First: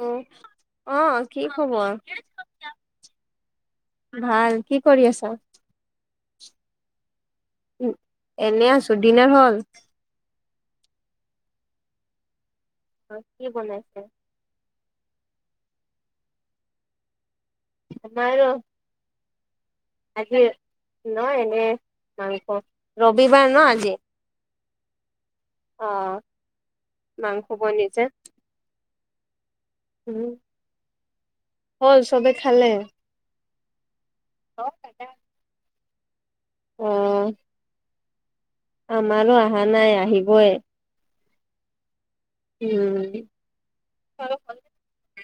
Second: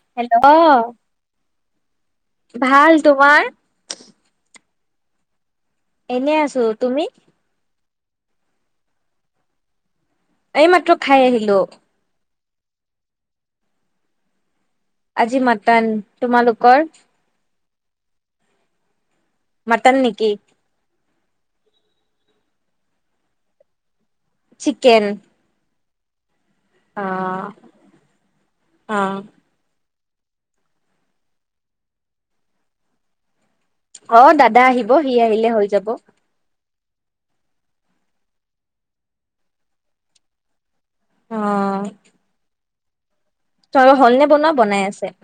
অ hello ভাল। কি খবৰ তোমাৰ? ভাল। কি কৰি আছা? এনেই আছো। তুমি? এনেই আছোঁ। ডিনাৰ হল? এই মাত্ৰ খাই আহিলোঁ। হয় কি বনাইছে? আজি মাটন। তোমালোকৰ? আমাৰো। মাটন নেকি আজি ন এনে মাংস, ৰবিবাৰ ন আজি। চিকেন। অ মাংস বনিছে। অহ। উম। হ'ল চবে খালে? অ দাদা আহিব সি আহিলে হৈ যাব। অহ। আমাৰো অহা নাই আহিবই। অহ। উম। ছৰ হল নে বনোৱা বনাই আছে?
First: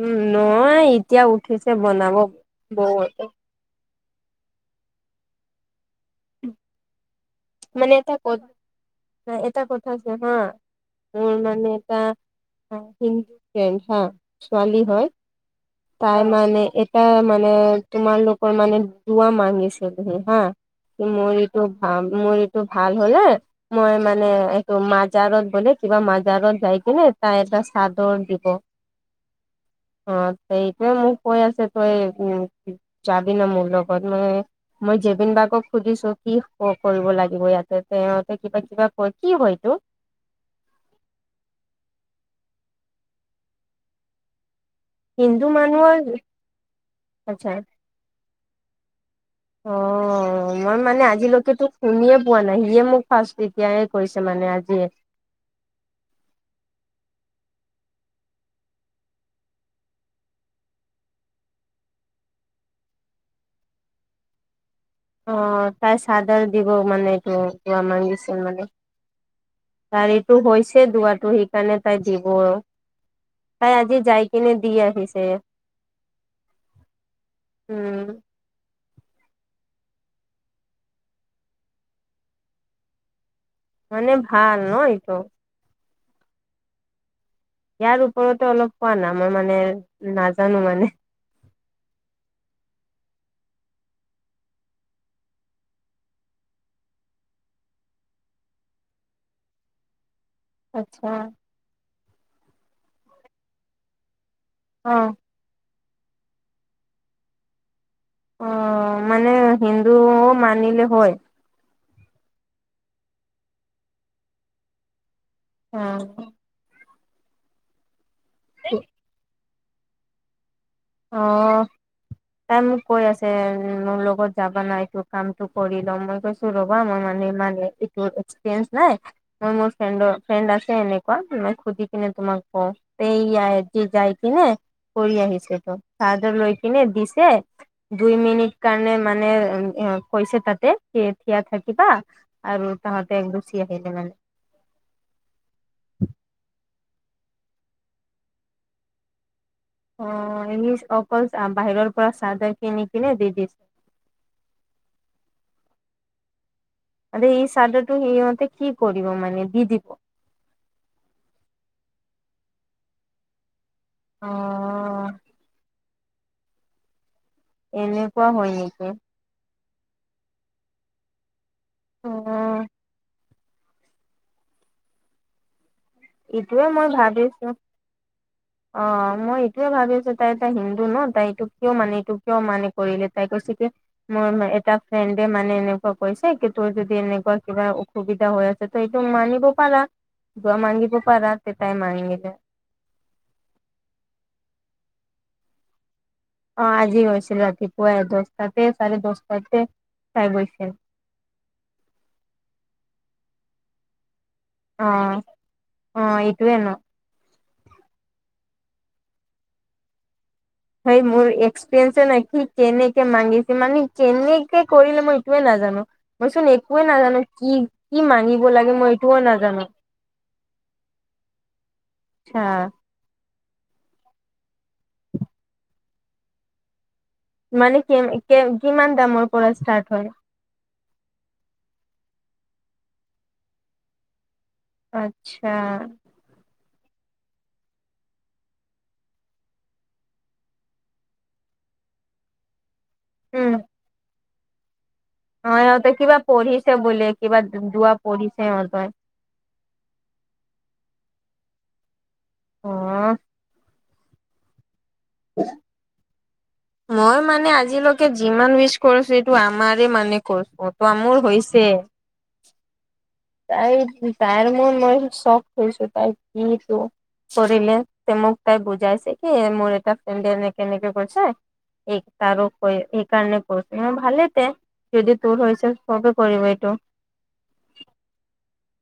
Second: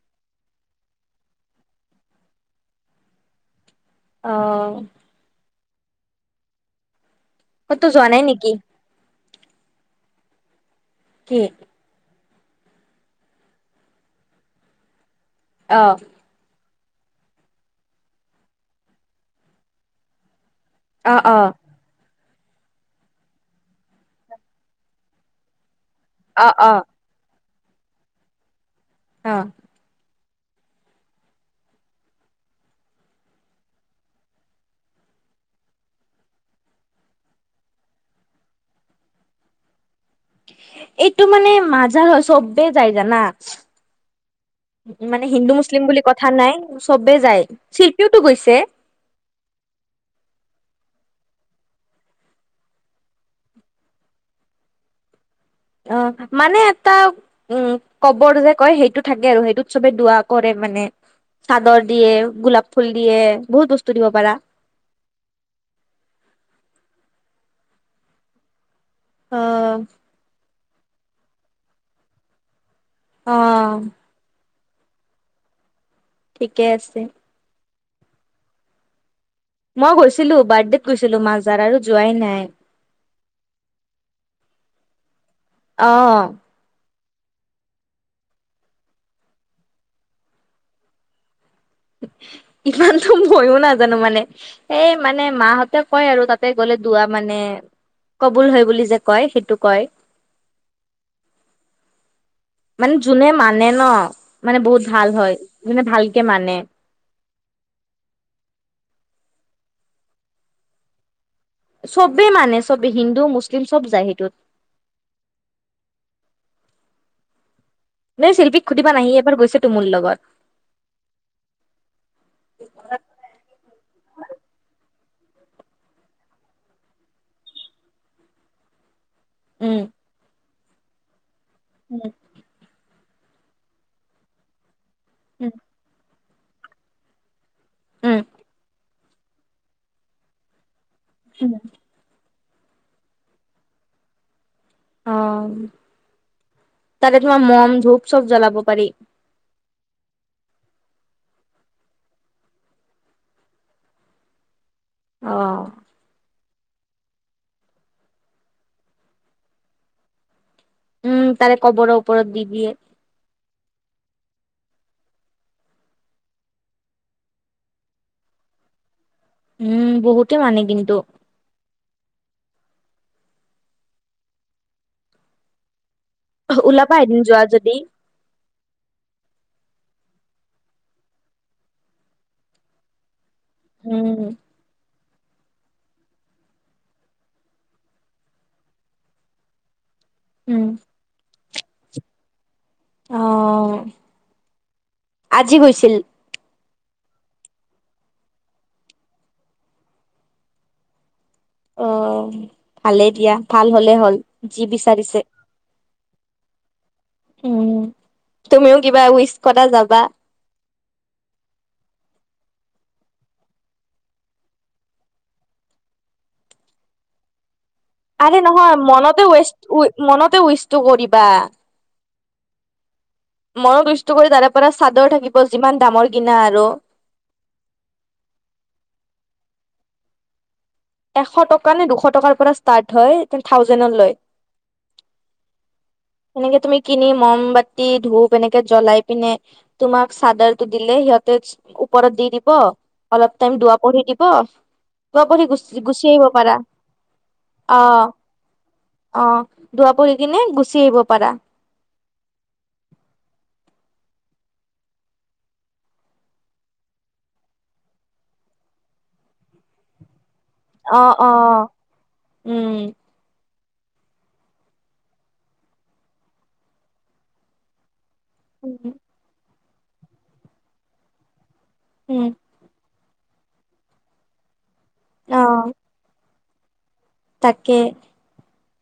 উম নহয়, এতিয়া উঠিছে বনাব বৌহতে। অহ। [unintelligible] ক'তো মানে যোৱা এটা নাই ক নেকি এটা কথা আছে হা মোৰ কি মানে। এটা হিন্দু ফেণ্ড হা ছোৱালী হয়। অহ। তাই মানে এটা মানে তোমালোকৰ মানে দুৱা মাঙিছিলহি হা। অ অ মোৰ এইটো ভাল মোৰটো ভাল হলে মই মানে এইটো মাজাৰত বোলে কিবা মাজ- অ জাৰত অ যাইগিনে তাত এটা চাদৰ দিব। অ অ এইটোৱে মোক কৈ আছে তই যাবি না মোৰ লগ লগত মই মই জেবিন বাৰ্গক সুধিছো কি কওক। কৰিব লাগিব ইয়াতে তেওতে কিবা কিবা কয়, কি হয় এইটো? এইটো মানে মাজাৰ হয়, চবে যাই জানা। মানে হিন্দু মুছলিম বুলি কথা নাই চবে যায়। আচ্ছা শিল্পীওতো গৈছে। অ। অ মই মানে আজিলৈকেতো শুনিয়ে পোৱা নাই। সিয়ে মোক ফাৰ্ষ্ট এতিয়াহে কৈছে মানে আজিয়ে। অ মানে এটা উম কবৰ যে কয় সেইটো থাকে আৰু। সেইটোত চবে দুৱা কৰে মানে। চাদৰ দিয়ে, গোলাপ ফুল দিয়ে, বহুত বস্তু দিব পাৰা। অ তাই চাদৰ দিব মানে এইটো দুৱা মাগিছিল মানে। অ। টো হৈছে দুৱাটো সেইকাৰণে তাই দিব অ তাই আজি যাই এনে দি আহিছে। ঠিকে আছে। উম। মই গৈছিলো বাৰ্থডেত গৈছিলো মাজাৰ আৰু যোৱাই নাই। মানে ভাল ন এইটো। অ। ইয়াৰ ওপৰতে অলপ কোৱা না মই মানে নাজানো মানে। ইমানতো ময়ো নাজানো মানে। এই মানে মাহঁতে কয় আৰু তাতে গ'লে দুৱা মানে কবুল হয় বুলি যে কয় সেইটো কয়। আচ্ছা। মানে যোনে মানে ন, মানে বহুত ভাল অ', হয়। যোনে ভালকে মানে। অ মানে হিন্দুও মানিলে হয়। চবে মানে চবে হিন্দু মুছলিম চব যায় সেইটোত। উম। মি শিল্পীক সুধিবা না। ই এবাৰ গৈছে তো মোৰ লগত। অ। তাই মোক কৈ আছে। মোৰ লগত যাবা না, এইতো কামটো কৰি লম। মই কৈছো ৰ'বা মোৰ মানে ইমান এইটো এক্সপেৰিয়েন্স নাই। মই মোৰ উম। ফ্ৰেণ্ড-ফ্ৰেণ্ড আছে এনেকুৱা, মই খুধি কিনে তোমাক অ সেইয়া হেতি যাইকিনে কৰি আহিছে। চাদৰ লৈ কিনে দিছে, দুই উম মিনিট কাৰণে মানে উ কৈছে তাতে যে এতিয়া থাকিবা। আৰু তাহাঁতে গুচি আহিলে মানে। অ তাতে তোমাৰ মম ধূপ চব জ্বলাব পাৰি। অ এই অকল বাহিৰৰ পৰা চাদৰ কিনি কিনে দি দিছে। অ। আৰু এই চাদৰটো সিহঁতে কি কৰিব মানে দি দিব। উম তাৰে কবৰ ওপৰত দি দিয়ে। অ। এনেকুৱা হয় নেকি? উম বহুতে মানে কিন্তু অ। এইটোয়ে মই ওলাবা এদিন যোৱা ভাবিছো। যদি অ মই এইটোয়ে ভাবিছো তাই এটা হিন্দু ন তাই এইটোক কিয় মানে এইটো কিয় মানে কৰিলে তাই কৈছে কি উম মই এটা ফ্ৰেণ্ডে মানে এনেকুৱা কৈছে কি তোৰ যদি এনেকুৱা কিবা অসুবিধা হৈ আছে তো সেইটো মানিব পাৰা। দুৱা উম মাংগিব পাৰা তো তাই মাংগি চে। অ, আজি গৈছিল। অ আজি হৈছিল। ৰাতিপুৱাই দহটাতে চাৰে দহটাতে চাই গৈছিল। অ অ। ভালেই দিয়া। ভাল হলে হ'ল। যি অ বিচাৰিছে। অ এইটোয়ে ন উম। তুমিও কিবা উইচ কৰা যাবা সেই মোৰ এক্সপিৰিয়েঞ্চে নাই। কি কেনেকে মাগিছে, মানে কেনেকে কৰিলে মই এইটোৱে নাজানো। মই চোন একোৱে নাজানো কি কি আৰে মাগিব নহয় লাগে মই এইটোও মনতে নাজানো ৱেষ্ট, মনতে উইষ্টটো কৰিবা। ছা। মইয়ো কষ্ট কৰি তাৰে পৰা চাদৰ থাকিব যিমান দামৰ কিনা আৰু। মানে কেম কেম, কিমান দামৰ পৰা ষ্টাৰ্ট হয়? এশ টকা নে দুশ টকাৰ পৰা ষ্টাৰ্ট হয়, তে থাউজেণ্ড লৈ। আচ্ছা। সনেকে তুমি কিনি, মমবাতি ধূপ এনেকে জ্বলাই পিনে, তোমাক চাদৰটো দিলে সিহঁতে ওপৰত দি দিব, অলপ উম টাইম দোৱা পঢ়ি দিব, পঢ়ি অ গুচি সিহঁতে গুচি কিবা আহিব পাৰা পঢ়িছে বোলে, কিবা অ যোৱা পঢ়িছে সিহঁতে। অ। দুৱা পৰি কিনে গুচি আহিব পাৰা। অহ। [unintelligible] মই মানে আজিলৈকে যিমান উইচ কৰিছো সেইটো আমাৰে মানে [unintelligible] অ অ, হৈছে উম। তাই, তাইৰ মোৰ মই চখ হৈছো তাই যিটো কৰিলে যে মোক তাই বুজাইছে কি মোৰ এটা ফ্ৰেণ্ড এনেকে এনেকে কৈছে, এইক উম তাৰো কৈ সেইকাৰণে কৈছো। মই ভালেই তে, যদি অ তোৰ হৈছে সবে কৰিব এইটো। তাকে।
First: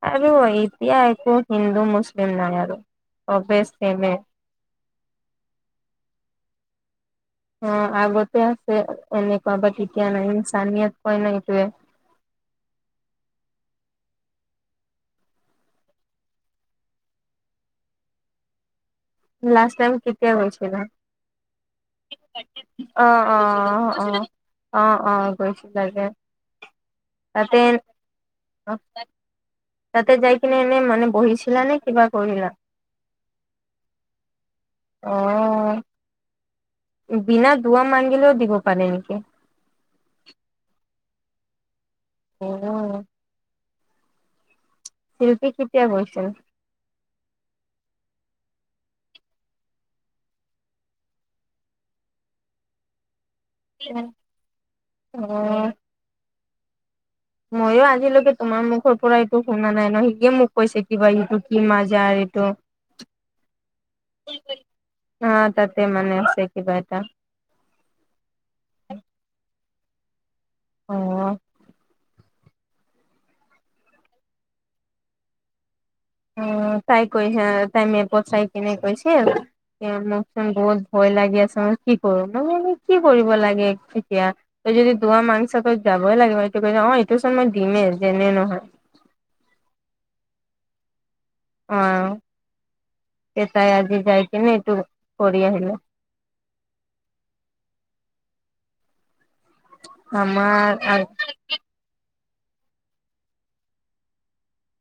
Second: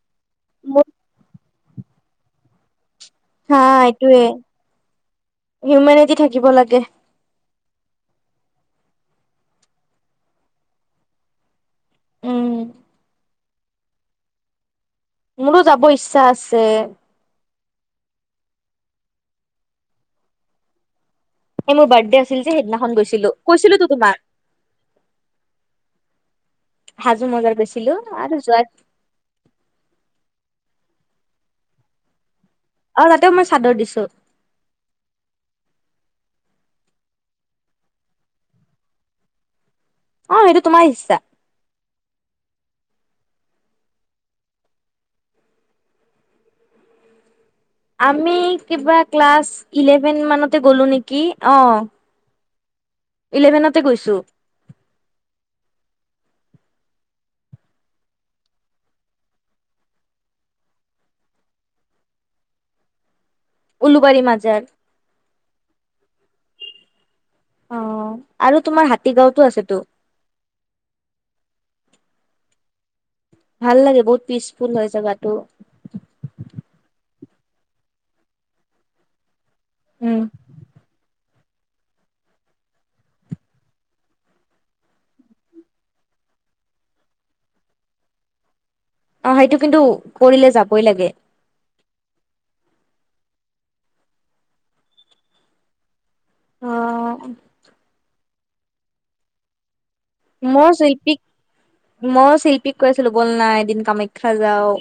আৰু মোৰ এতিয়া একো হিন্দু মুছলিম নাই আৰু। হা চবে চেমে এইটোয়ে। হিউমেনিটি থাকিব লাগে। অ আগতে আছে এনেকুৱা, বাট এতিয়া নাই ইন্চানিয়াত কয় না এইটোৱে। উম। মোৰো যাব ইচ্ছা আছে। লাষ্ট টাইম কেতিয়া গৈছিলা? এই মোৰ বাৰ্থডে আছিল যে সেইদিনাখন অ গৈছিলো। অ কৈছিলো তো তোমাক। অ অ অ গৈছিলা যে হাজো মজাৰ তাতে গৈছিলো, আৰু যোৱাত তাতে যাইকেনে এনে মানে বহিছিলা নে কিবা কৰিলা? অ তাতেও মই চাদৰ দিছোঁ। অ। বিনা দুৱা মাঙ্গিলেও দিব পাৰে নেকি? অ, এইটো তোমাৰ ইচ্ছা। অ। শিল্পী কেতিয়া গৈছিল? আমি কিবা ক্লাছ ইলেভেন মানতে গ'লো নেকি, অ। ইলেভেনতে গৈছোঁ। অ। মইয়ো আজিলৈকে তোমাৰ মুখৰ পৰা এইটো শুনা নাই ন। সিতিয়ে মোক কৈছে কিবা এইটো কি মাজাৰ এইটো উলুবাৰী মাজাৰ। অ তাতে মানে আছে কিবা এটা। অ, আৰু তোমাৰ হাতী গাঁওটো আছেটো। অ, ভাল লাগে, বহুত পিচফুল হয় জেগাটো। অ তাই কৈছে, তাই মে পত চাই কেনে কৈছিল, উম মোক বহুত ভয় লাগি আছে মই কি কৰো। মই বোলো কি কৰিব লাগে এতিয়া। তই যদি দুৱা মাংচ তই যাবই লাগিব এইটো কৈনে অ এইটো চোন মই দিমেই যেনে নহয়। অ সেইটো কিন্তু কৰিলে যাবই লাগে। অ এ তাই আজি যাই কেনে এইটো কৰি আহিলে। অ। মও আমাৰ চিল্পিক মই চিল্পিক কৈ আছিলো বল না এদিন কামাখ্যা যাওঁ।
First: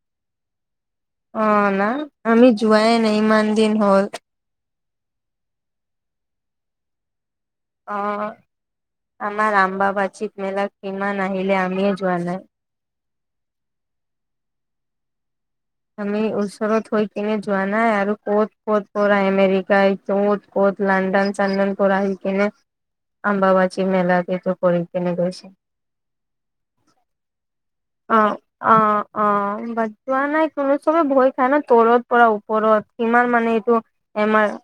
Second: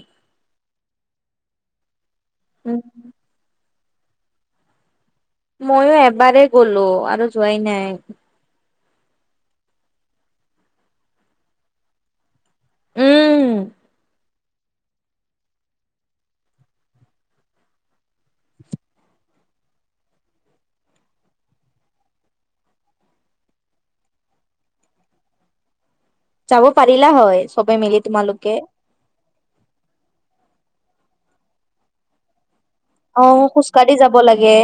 অ না? আমি উম যোৱাই নাই ইমান দিন হ'ল। মইয়ো এবাৰেই গ'লো আৰু যোৱাই নাই। অ, আমাৰ ৰাম বাবা চিত মেলাত কিমান আহিলে আমিয়ে যোৱা নাই। উম। আমি ওচৰত হৈ কিনে যোৱা নাই আৰু ক'ত ক'ত পৰা এমেৰিকাই [unintelligible] ক'ত লণ্ডন চন্দন পৰা আহি কিনে অম্বুবাচী মেলাত এইটো কৰি কেনে গৈছে। যাব পাৰিলা হয়। চবে মিলি তোমালোকে অ-অ-অ বাট যোৱা নাই কোনো। চবে ভয় খায় ন তলৰ পৰা ওপৰত অ ইমান মানে এইটো খোজকাঢ়ি যাব এমাৰ লাগে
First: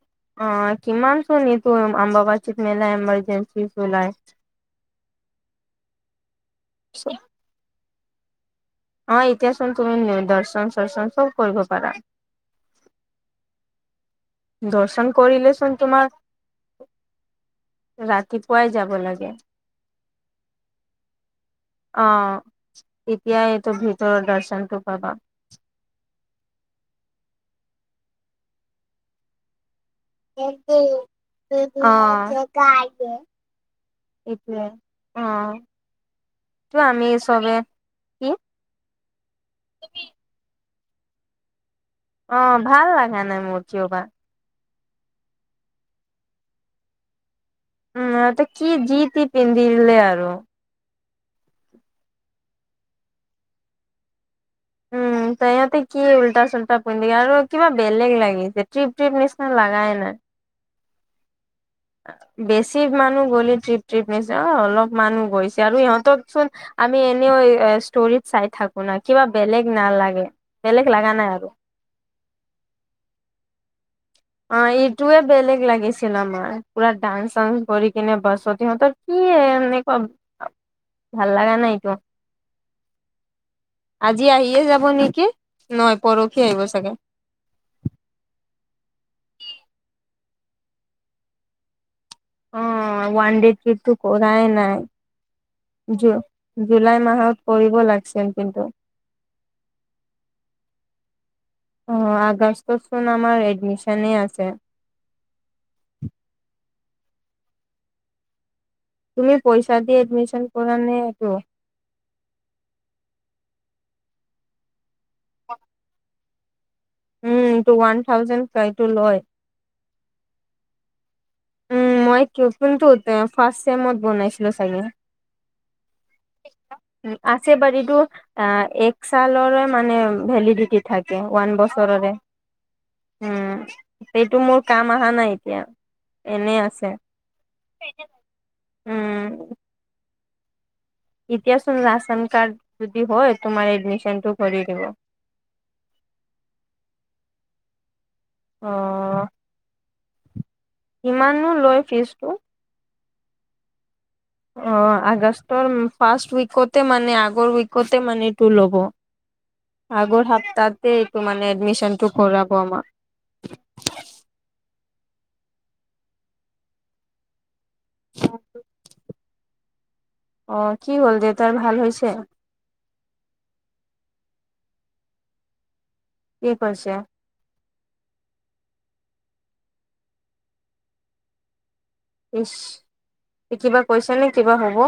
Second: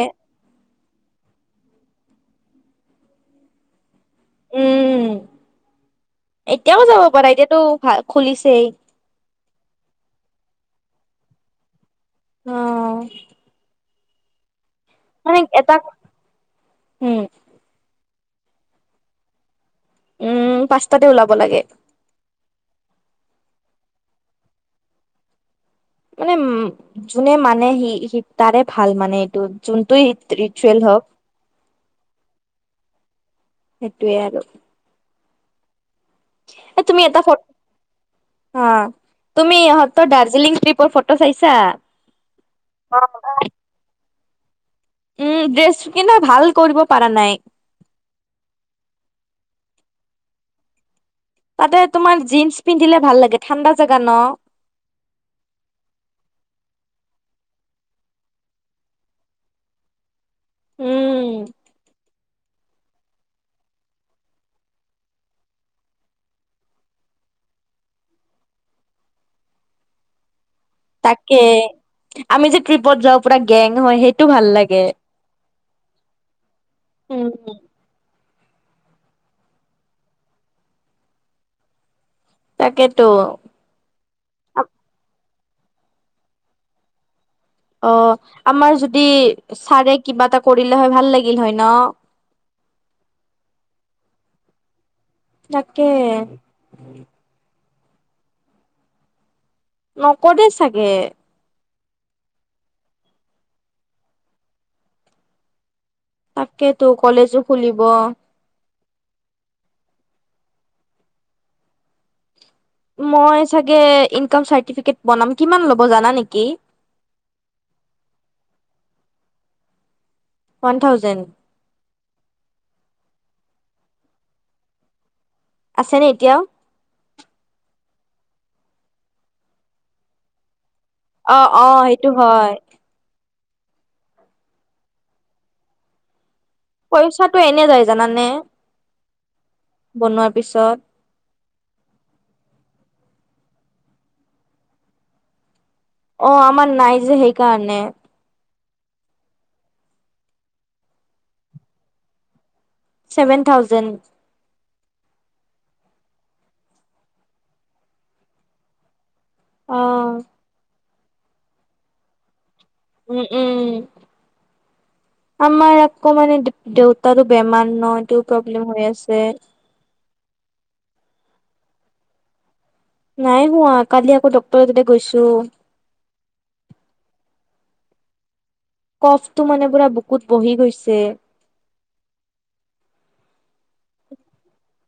অ কিমান চোনি তো [unintelligible] মেলাই এমাৰজেনচি চলাই উম, এতিয়াও যাব পাৰা। এতিয়াতো ভাল খুলিছেই। অ এতিয়া চোন তুমি নি দৰচন চৰচন চব কৰিব পাৰা। অ। দৰচন মানে কৰিলেচোন এটা তোমাৰ উম ৰাতিপুৱাই যাব লাগে। উম, পাঁচটাতে ওলাব লাগে। অ, তেতিয়া এইটো ভিতৰৰ দৰচনটো পাবা। মানে উম যোনে মানে সি তাৰে ভাল মানে এইটো যোনটোই ৰিচুৱেল হওক অ, সেইটোয়ে সেইটোৱে আৰু অ। তো এ তুমি আমি এটা ফ চবে কি অ তুমি ইহঁতৰ দাৰ্জিলিং ট্ৰিপৰ ফটো চাইছা? অ ভাল লাগা নাই মোৰ কিয় বা? উম, ড্ৰেছ কিন্তু ভাল কৰিব পাৰা নাই। উম, সিহঁতে কি যি দি পিন্ধি গলে আৰু। তাতে তোমাৰ জীন্স পিন্ধিলে ভাল লাগে, ঠাণ্ডা জাগা ন। [inaudible] ইহঁতে কি উল্টা চোল্টা পিন্ধি আৰু কিবা বেলেগ লাগিছে। ট্ৰিপ-ট্ৰিপ নিচিনা লাগাই নাই। উম। বেছি মানুহ গ'লে ট্ৰিপ ট্ৰিপ নিচিনা, অ অলপ মানুহ গৈছে আৰু ইহঁতক চোন আমি এনেও এ ষ্টৰিত চাই থাকো না কিবা বেলেগ নালাগে। বেলেগ লগা নাই আৰু তাকেই আমি যে ট্ৰিপত যাওঁ পুৰা গেং হয়। সেই অ এইটোৱে বেলেগ লাগিছিল আমাৰ। পুৰা ডান্স চান্স কৰি কৰি কিনে বাছত। ইহঁতৰ কি এনেকুৱা ভাল লগা নাইতো। তাকেটো। আজি আহিয়ে যাব নেকি? নহয় পৰসি আহিব চাগে। অ, আমাৰ যদি ছাৰে কিবা এটা কৰিলে হয় ভাল লাগিল হয় ন। অ, ওৱান ডেৰ ট্ৰিপটো কৰাই নাই। তাকে। জু জুলাই মাহত কৰিব লাগছিল কিন্তু। নকৰে চাগে। অ আগষ্টত চোন আমাৰ এডমিচনে আছে। তাকেটো, কলেজো খুলিব। তুমি পইচা দি এডমিচন কৰা নে এইটো? মই চাগে ইনকাম চাৰ্টিফিকেট বনাম কিমান ল'ব জানা নেকি? উমটো ওৱান থাউজেণ্ড এইটো লয়। One thousand. উম মই ক্লো কিন্তু ফাৰ্ষ্ট চেমত বনাইছিলো চাগে। আছে নে এতিয়া? আছে বাৰীটো আ এক চালৰে মানে ভেলিডিটি। থাকে অ ওৱান অ সেইটো বছৰৰে। হয়। উম, সেইটো মোৰ কাম আহা নাই এতিয়া। এনেই আছ পইচাটো এনে যায় জানানে? উম, বনোৱাৰ পিছত। এতিয়া চোন ৰাচন কাৰ্ড যদি হয়, তোমাৰ এডমিচনটো কৰি দিব। অ আমাৰ নাই যে সেইকাৰণে। অ। কিমানো লয় ফিজটো? Seven thousand. অ আগষ্টৰ ফাৰ্ষ্ট উইকতে মানে আগৰ উইকতে মানে এইটো ল'ব। অ আগৰ সাপ্তাহতে এইটো মানে এডমিশ্যনটো কৰাব আমাক। উম উম, আমাৰ আকৌ মানে দেউতাৰো বেমাৰ নটোও প্ৰব্লেম হৈ আছে। অ কি হ'ল দেউতাৰ ভাল হৈছে? নাই হোৱা, কালি আকৌ ডক্টৰ ততে গৈছো। কি হৈছে? কফটো মানে পুৰা বুকুত বহি গৈছে। ইচ, কিবা কৈছে নে? কিবা হ'ব?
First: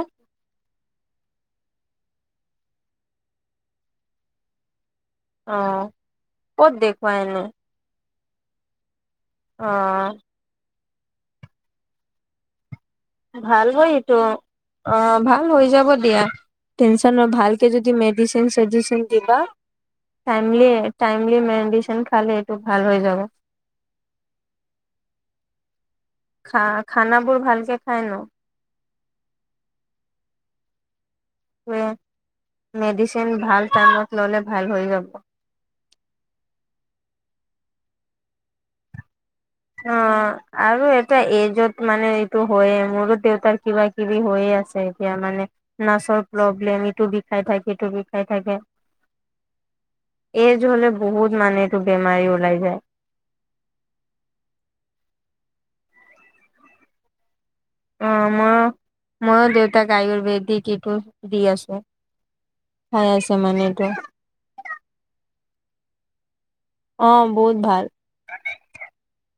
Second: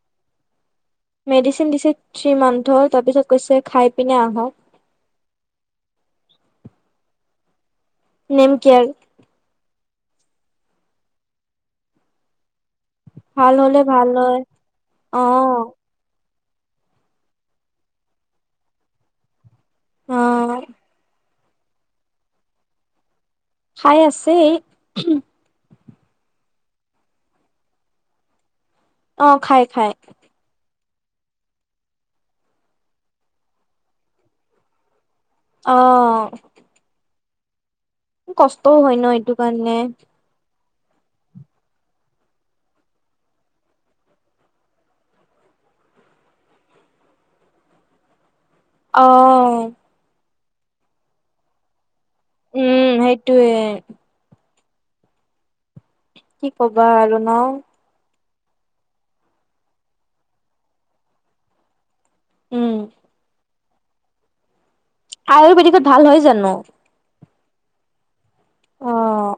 মেডিচিন দিছে থ্ৰী মান্থৰ, তাৰ পিছত কৈছে খাই পিনে আহক। অ ক'ত দেখুৱা হেনো? Name care. অ। ভাল হয় এইটো, অ ভাল হৈ যাব দিয়া। টেনচন ন ভালকে যদি মেডিচিন- চেদিচিন দিবা, অ', টাইমলী এ টাইম লি মেডিচন খালে এইটো ভাল হৈ যাব। খাই আছেই উহুম। খা - খানাবোৰ ভালকে খায় ন? অ খাই খাই। মে মেডিচিন ভাল টাইমত ললে ভাল হৈ যাব। অ। কষ্টও হয় ন এইটো কাৰণে। অ আৰু এটা এইজত মানে এইটো হয়ে, মোৰো দেউতাৰ কিবা - কিবি হৈয়ে আছে এতিয়া মানে। নাচৰ প্ৰব্লেম ইটো বিষাই থাকে, ইটো বিষাই থাকে। অ। এইজ হলে বহুত মানুহটো বেমাৰী ওলাই যায়। টোৱে কি কবা আৰু নাৰ? অ মই, ময়ো দেউতাক আয়ুৰ্বেদিক ইটো দি আছোঁ। উম, হয় আছে মানেটো। আয়ুৰ্বেদিকত ভাল হয় জানো? অ বহুত ভাল। অঁ।